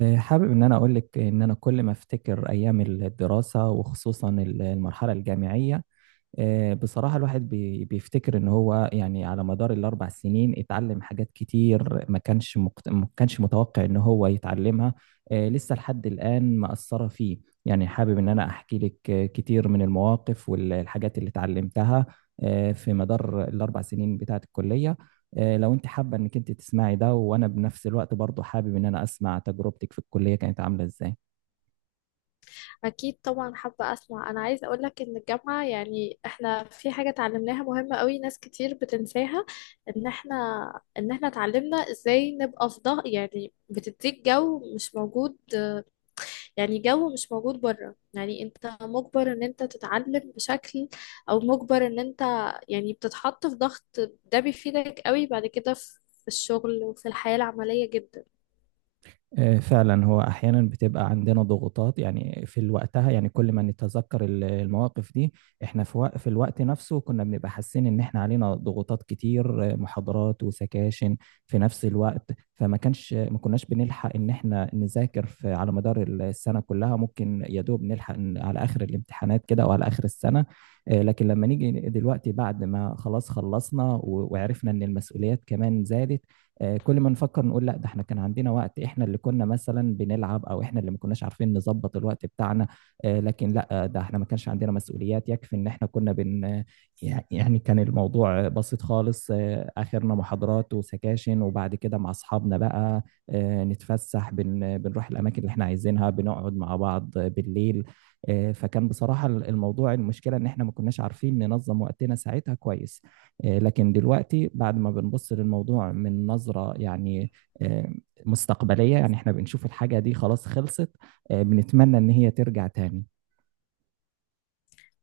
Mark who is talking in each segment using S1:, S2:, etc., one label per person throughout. S1: حابب ان انا اقول لك ان انا كل ما افتكر ايام الدراسه وخصوصا المرحله الجامعيه. بصراحة الواحد بيفتكر إن هو يعني على مدار الأربع سنين اتعلم حاجات كتير ما كانش متوقع إن هو يتعلمها. لسه لحد الآن مأثرة فيه. يعني حابب إن أنا أحكي لك كتير من المواقف والحاجات اللي اتعلمتها في مدار الأربع سنين بتاعة الكلية. لو أنت حابة إنك أنت تسمعي ده، وأنا بنفس الوقت برضه حابب إن أنا أسمع تجربتك في الكلية كانت عاملة إزاي.
S2: أكيد طبعا حابة أسمع. أنا عايزة أقولك إن الجامعة، يعني إحنا في حاجة اتعلمناها مهمة قوي ناس كتير بتنساها. إن إحنا إن إحنا اتعلمنا إزاي نبقى في ضغط، يعني بتديك جو مش موجود، يعني جو مش موجود بره، يعني أنت مجبر إن أنت تتعلم بشكل، أو مجبر إن أنت، يعني بتتحط في ضغط. ده بيفيدك قوي بعد كده في الشغل وفي الحياة العملية جدا.
S1: فعلا هو احيانا بتبقى عندنا ضغوطات، يعني في الوقتها يعني كل ما نتذكر المواقف دي. احنا في في الوقت نفسه كنا بنبقى حاسين ان احنا علينا ضغوطات كتير، محاضرات وسكاشن في نفس الوقت، فما كانش ما كناش بنلحق ان احنا نذاكر في على مدار السنة كلها، ممكن يا دوب نلحق إن على اخر الامتحانات كده او على اخر السنة. لكن لما نيجي دلوقتي بعد ما خلاص خلصنا وعرفنا ان المسؤوليات كمان زادت، كل ما نفكر نقول لا، ده احنا كان عندنا وقت، احنا اللي كنا مثلا بنلعب او احنا اللي ما كناش عارفين نظبط الوقت بتاعنا. لكن لا، ده احنا ما كانش عندنا مسؤوليات يكفي ان احنا كنا بن آه، يعني كان الموضوع بسيط خالص، اخرنا محاضرات وسكاشن وبعد كده مع اصحابنا بقى، نتفسح بنروح الاماكن اللي احنا عايزينها، بنقعد مع بعض بالليل. فكان بصراحة الموضوع المشكلة ان احنا ما كناش عارفين ننظم وقتنا ساعتها كويس. لكن دلوقتي بعد ما بنبص للموضوع من نظرة يعني آه، مستقبلية، يعني احنا بنشوف الحاجة دي خلاص خلصت، بنتمنى ان هي ترجع تاني.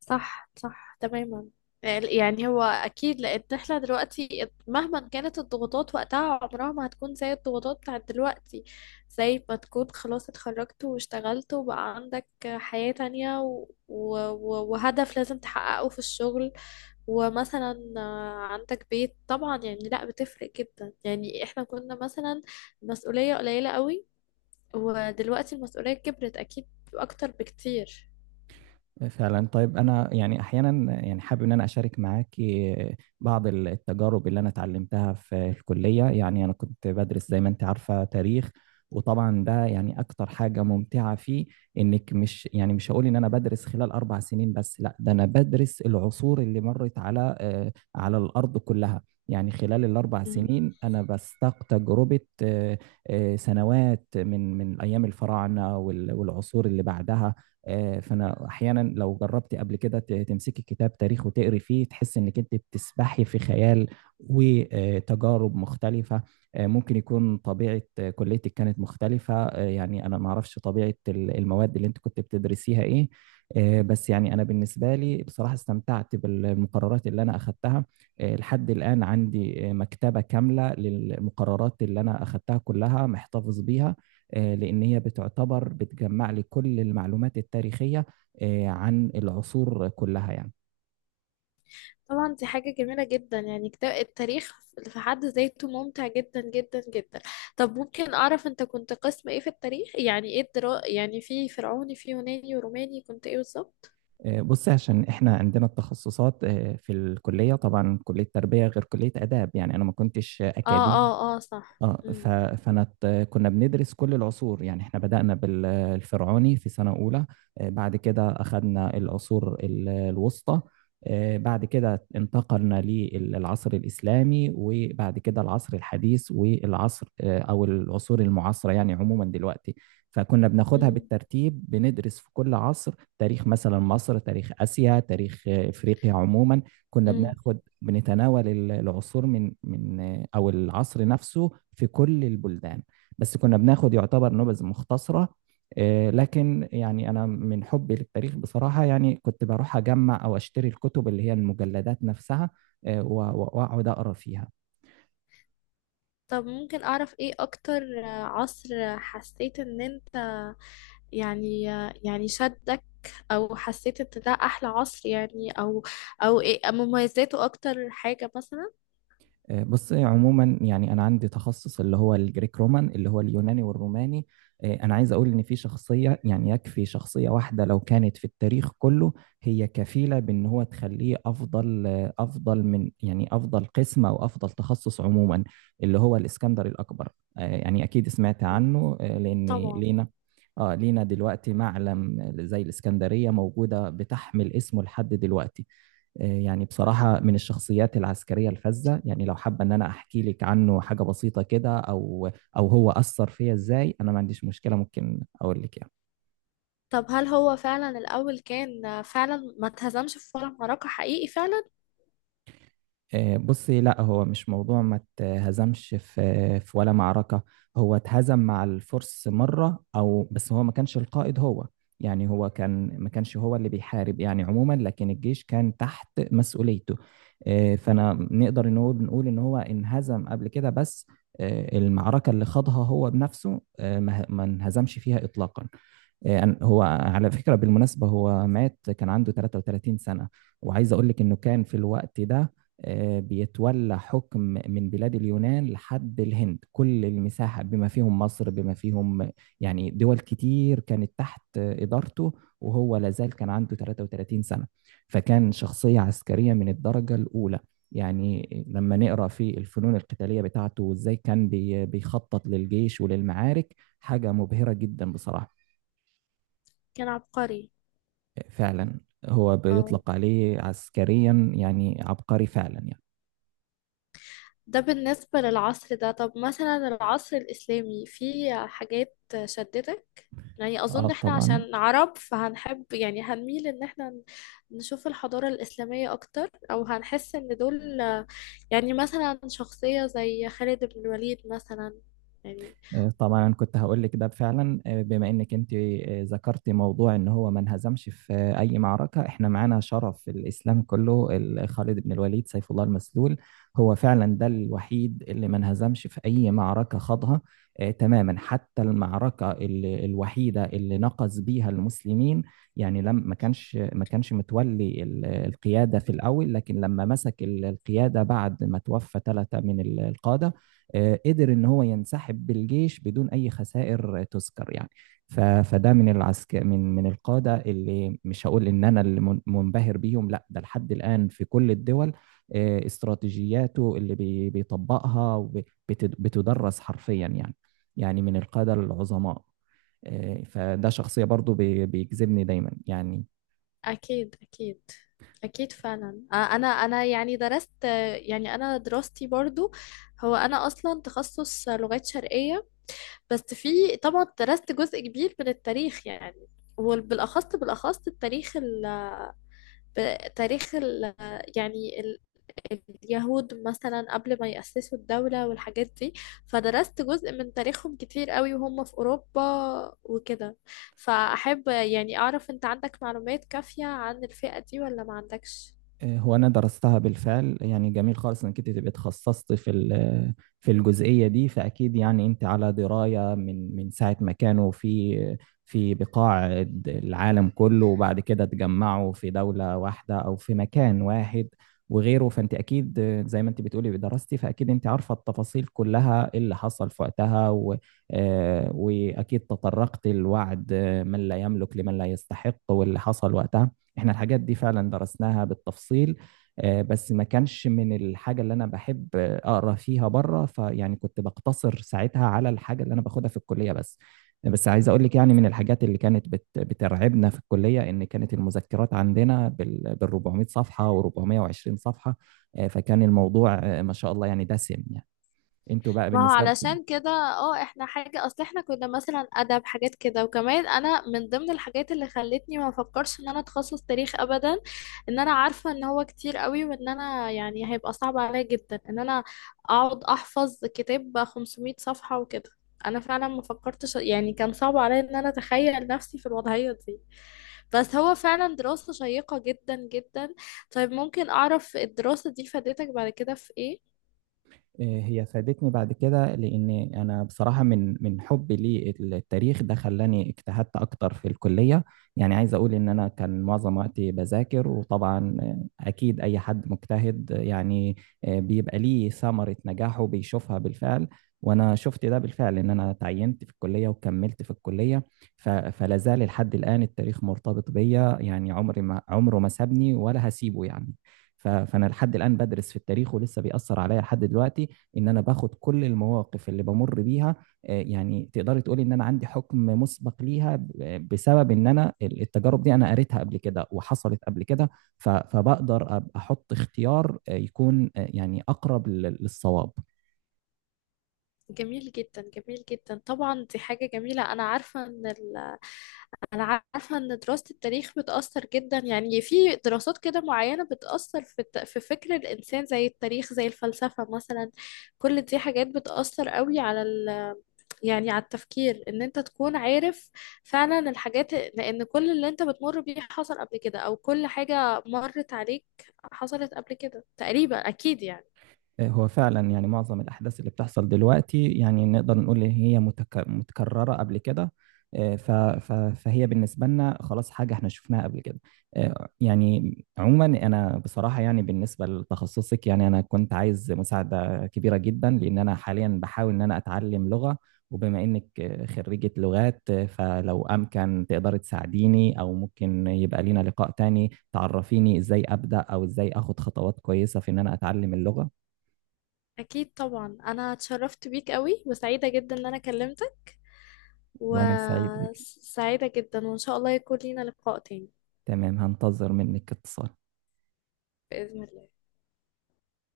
S2: صح صح تماما. يعني هو اكيد لان احنا دلوقتي مهما كانت الضغوطات وقتها عمرها ما هتكون زي الضغوطات بتاعت دلوقتي. زي ما تكون خلاص اتخرجت واشتغلت وبقى عندك حياة تانية، و... و... وهدف لازم تحققه في الشغل. ومثلا عندك بيت طبعا، يعني لا بتفرق جدا. يعني احنا كنا مثلا مسؤولية قليلة قوي، ودلوقتي المسؤولية كبرت اكيد، اكتر بكتير.
S1: فعلا، طيب انا يعني احيانا يعني حابب ان انا اشارك معاك بعض التجارب اللي انا اتعلمتها في الكليه. يعني انا كنت بدرس زي ما انت عارفه تاريخ، وطبعا ده يعني اكتر حاجه ممتعه فيه انك مش يعني مش هقول ان انا بدرس خلال اربع سنين بس، لا ده انا بدرس العصور اللي مرت على على الارض كلها. يعني خلال الاربع سنين انا بستاق تجربه سنوات من ايام الفراعنه والعصور اللي بعدها. فانا احيانا لو جربت قبل كده تمسكي كتاب تاريخ وتقري فيه تحس انك انت بتسبحي في خيال وتجارب مختلفه. ممكن يكون طبيعه كليتك كانت مختلفه، يعني انا ما اعرفش طبيعه المواد اللي انت كنت بتدرسيها ايه. بس يعني انا بالنسبه لي بصراحه استمتعت بالمقررات اللي انا اخذتها. لحد الان عندي مكتبه كامله للمقررات اللي انا اخذتها كلها محتفظ بيها، لأن هي بتعتبر بتجمع لي كل المعلومات التاريخية عن العصور كلها يعني.
S2: طبعا دي حاجة جميلة جدا يعني. كتاب التاريخ في حد ذاته ممتع جدا جدا جدا. طب ممكن أعرف أنت كنت قسم إيه في التاريخ؟ يعني إيه الدرا، يعني في فرعوني، في يوناني وروماني، كنت إيه بالظبط؟
S1: بص، عشان احنا عندنا التخصصات في الكليه، طبعا كليه تربيه غير كليه اداب، يعني انا ما كنتش
S2: آه
S1: اكاديمي.
S2: آه آه صح.
S1: اه
S2: أم،
S1: فانا كنا بندرس كل العصور، يعني احنا بدأنا بالفرعوني في سنة أولى، بعد كده أخذنا العصور الوسطى، بعد كده انتقلنا للعصر الإسلامي، وبعد كده العصر الحديث والعصر أو العصور المعاصرة يعني عموما دلوقتي. فكنا بناخدها
S2: أم،
S1: بالترتيب، بندرس في كل عصر تاريخ مثلا مصر، تاريخ آسيا، تاريخ إفريقيا عموما، كنا
S2: أم.
S1: بناخد بنتناول العصور من او العصر نفسه في كل البلدان، بس كنا بناخد يعتبر نبذ مختصرة. لكن يعني انا من حبي للتاريخ بصراحة يعني كنت بروح اجمع او اشتري الكتب اللي هي المجلدات نفسها واقعد اقرا فيها.
S2: طب ممكن أعرف إيه أكتر عصر حسيت إن أنت، يعني، يعني شدك، أو حسيت إن ده أحلى عصر، يعني، أو أو إيه مميزاته أكتر حاجة مثلا؟
S1: بص عموما، يعني انا عندي تخصص اللي هو الجريك رومان، اللي هو اليوناني والروماني. انا عايز اقول ان في شخصيه، يعني يكفي شخصيه واحده لو كانت في التاريخ كله هي كفيله بان هو تخليه افضل، افضل من، يعني افضل قسم او افضل تخصص عموما، اللي هو الاسكندر الاكبر. يعني اكيد سمعت عنه، لان
S2: طبعا.
S1: لينا، اه لينا دلوقتي معلم زي الاسكندريه موجوده بتحمل اسمه لحد دلوقتي. يعني بصراحة من الشخصيات العسكرية الفذة، يعني لو حابة إن أنا أحكي لك عنه حاجة بسيطة كده، أو أو هو أثر فيا إزاي، أنا ما عنديش مشكلة ممكن أقول لك يعني.
S2: طب هل هو فعلا الأول كان فعلا ما اتهزمش في ولا معركة؟ حقيقي فعلا؟
S1: بصي، لا هو مش موضوع ما اتهزمش في في ولا معركة. هو اتهزم مع الفرس مرة او بس هو ما كانش القائد هو، يعني هو كان ما كانش هو اللي بيحارب يعني عموما، لكن الجيش كان تحت مسؤوليته. فانا نقدر ان هو بنقول ان هو انهزم قبل كده، بس المعركة اللي خاضها هو بنفسه ما انهزمش فيها اطلاقا. هو على فكرة بالمناسبة هو مات كان عنده 33 سنة، وعايز أقول لك إنه كان في الوقت ده بيتولى حكم من بلاد اليونان لحد الهند، كل المساحة بما فيهم مصر، بما فيهم يعني دول كتير كانت تحت إدارته، وهو لازال كان عنده 33 سنة. فكان شخصية عسكرية من الدرجة الأولى، يعني لما نقرأ في الفنون القتالية بتاعته وإزاي كان بيخطط للجيش وللمعارك حاجة مبهرة جدا بصراحة.
S2: كان عبقري.
S1: فعلا، هو
S2: اه.
S1: بيطلق عليه عسكريا يعني عبقري فعلا يعني.
S2: ده بالنسبة للعصر ده، طب مثلا العصر الإسلامي فيه حاجات شدتك؟ يعني
S1: اه،
S2: أظن إحنا
S1: طبعا.
S2: عشان عرب فهنحب، يعني هنميل إن إحنا نشوف الحضارة الإسلامية أكتر، أو هنحس إن دول يعني مثلا شخصية زي خالد بن الوليد مثلا يعني.
S1: طبعا كنت هقول لك ده فعلا، بما انك انت ذكرتي موضوع ان هو ما انهزمش في اي معركه، احنا معانا شرف الاسلام كله خالد بن الوليد سيف الله المسلول، هو فعلا ده الوحيد اللي ما انهزمش في اي معركه خاضها. تماما، حتى المعركه الوحيده اللي نقص بيها المسلمين، يعني لم ما كانش متولي القياده في الاول، لكن لما مسك القياده بعد ما توفى ثلاثه من القاده قدر ان هو ينسحب بالجيش بدون اي خسائر تذكر يعني. فده من العسكر، من القاده اللي مش هقول ان انا اللي منبهر بيهم، لا ده لحد الان في كل الدول استراتيجياته اللي بيطبقها وب- بتد- بتدرس حرفيا يعني، يعني من القاده العظماء. فده شخصية برضو بيجذبني دايما يعني.
S2: أكيد أكيد. أكيد فعلا. أنا يعني درست، يعني أنا دراستي برضو، هو أنا أصلا تخصص لغات شرقية. بس في طبعا درست جزء كبير من التاريخ يعني، وبالأخص بالأخص التاريخ ال... تاريخ ال... يعني اليهود مثلا قبل ما يأسسوا الدولة والحاجات دي. فدرست جزء من تاريخهم كتير قوي، وهم في أوروبا وكده. فأحب يعني أعرف أنت عندك معلومات كافية عن الفئة دي ولا ما عندكش؟
S1: هو انا درستها بالفعل، يعني جميل خالص انك انت تبقي اتخصصت في في الجزئيه دي، فاكيد يعني انت على درايه من ساعه ما كانوا في في بقاع العالم كله، وبعد كده اتجمعوا في دوله واحده او في مكان واحد وغيره. فانت اكيد زي ما انت بتقولي دراستي، فاكيد انت عارفه التفاصيل كلها اللي حصل في وقتها، و واكيد تطرقت لوعد من لا يملك لمن لا يستحق واللي حصل وقتها. احنا الحاجات دي فعلا درسناها بالتفصيل، بس ما كانش من الحاجة اللي أنا بحب أقرأ فيها بره، فيعني كنت بقتصر ساعتها على الحاجة اللي أنا باخدها في الكلية بس. بس عايز أقول لك يعني من الحاجات اللي كانت بترعبنا في الكلية إن كانت المذكرات عندنا بال 400 صفحة و420 صفحة. فكان الموضوع ما شاء الله يعني دسم يعني، انتوا بقى
S2: ما هو
S1: بالنسبة
S2: علشان كده اه، احنا حاجة، اصل احنا كنا مثلا ادب حاجات كده، وكمان انا من ضمن الحاجات اللي خلتني ما افكرش ان انا اتخصص تاريخ ابدا، ان انا عارفة ان هو كتير قوي، وان انا يعني هيبقى صعب عليا جدا ان انا اقعد احفظ كتاب 500 صفحة وكده. انا فعلا ما فكرتش، يعني كان صعب عليا ان انا اتخيل نفسي في الوضعية دي. بس هو فعلا دراسة شيقة جدا جدا. طيب ممكن اعرف الدراسة دي فادتك بعد كده في ايه؟
S1: إيه، هي فادتني بعد كده لأن أنا بصراحة من حبي للتاريخ ده خلاني اجتهدت أكتر في الكلية. يعني عايز أقول إن أنا كان معظم وقتي بذاكر، وطبعا أكيد أي حد مجتهد يعني بيبقى ليه ثمرة نجاحه بيشوفها بالفعل، وأنا شفت ده بالفعل إن أنا تعينت في الكلية وكملت في الكلية. فلا زال لحد الآن التاريخ مرتبط بيا، يعني عمري ما عمره ما سابني ولا هسيبه يعني. فأنا لحد الآن بدرس في التاريخ ولسه بيأثر عليا لحد دلوقتي، ان انا باخد كل المواقف اللي بمر بيها. يعني تقدري تقولي ان انا عندي حكم مسبق ليها بسبب ان انا التجارب دي انا قريتها قبل كده وحصلت قبل كده. ف احط اختيار يكون يعني اقرب للصواب.
S2: جميل جدا جميل جدا. طبعا دي حاجة جميلة. أنا عارفة إن ال... أنا عارفة إن دراسة التاريخ بتأثر جدا، يعني في دراسات كده معينة بتأثر في الت... في فكر الإنسان، زي التاريخ زي الفلسفة مثلا، كل دي حاجات بتأثر قوي على ال... يعني على التفكير، إن أنت تكون عارف فعلا الحاجات، لأن كل اللي أنت بتمر بيه حصل قبل كده، أو كل حاجة مرت عليك حصلت قبل كده تقريبا أكيد يعني.
S1: هو فعلا يعني معظم الأحداث اللي بتحصل دلوقتي يعني نقدر نقول إن هي متكررة قبل كده. فهي بالنسبة لنا خلاص حاجة احنا شفناها قبل كده. يعني عموما أنا بصراحة يعني بالنسبة لتخصصك، يعني أنا كنت عايز مساعدة كبيرة جدا، لأن أنا حاليا بحاول إن أنا أتعلم لغة، وبما إنك خريجة لغات فلو أمكن تقدري تساعديني، أو ممكن يبقى لينا لقاء تاني تعرفيني إزاي أبدأ أو إزاي أخد خطوات كويسة في إن أنا أتعلم اللغة.
S2: أكيد طبعا. أنا اتشرفت بيك قوي، وسعيدة جدا إن أنا كلمتك،
S1: وأنا سعيد بك.
S2: وسعيدة جدا، وإن شاء الله يكون لينا لقاء تاني.
S1: تمام، هنتظر منك اتصال.
S2: بإذن الله.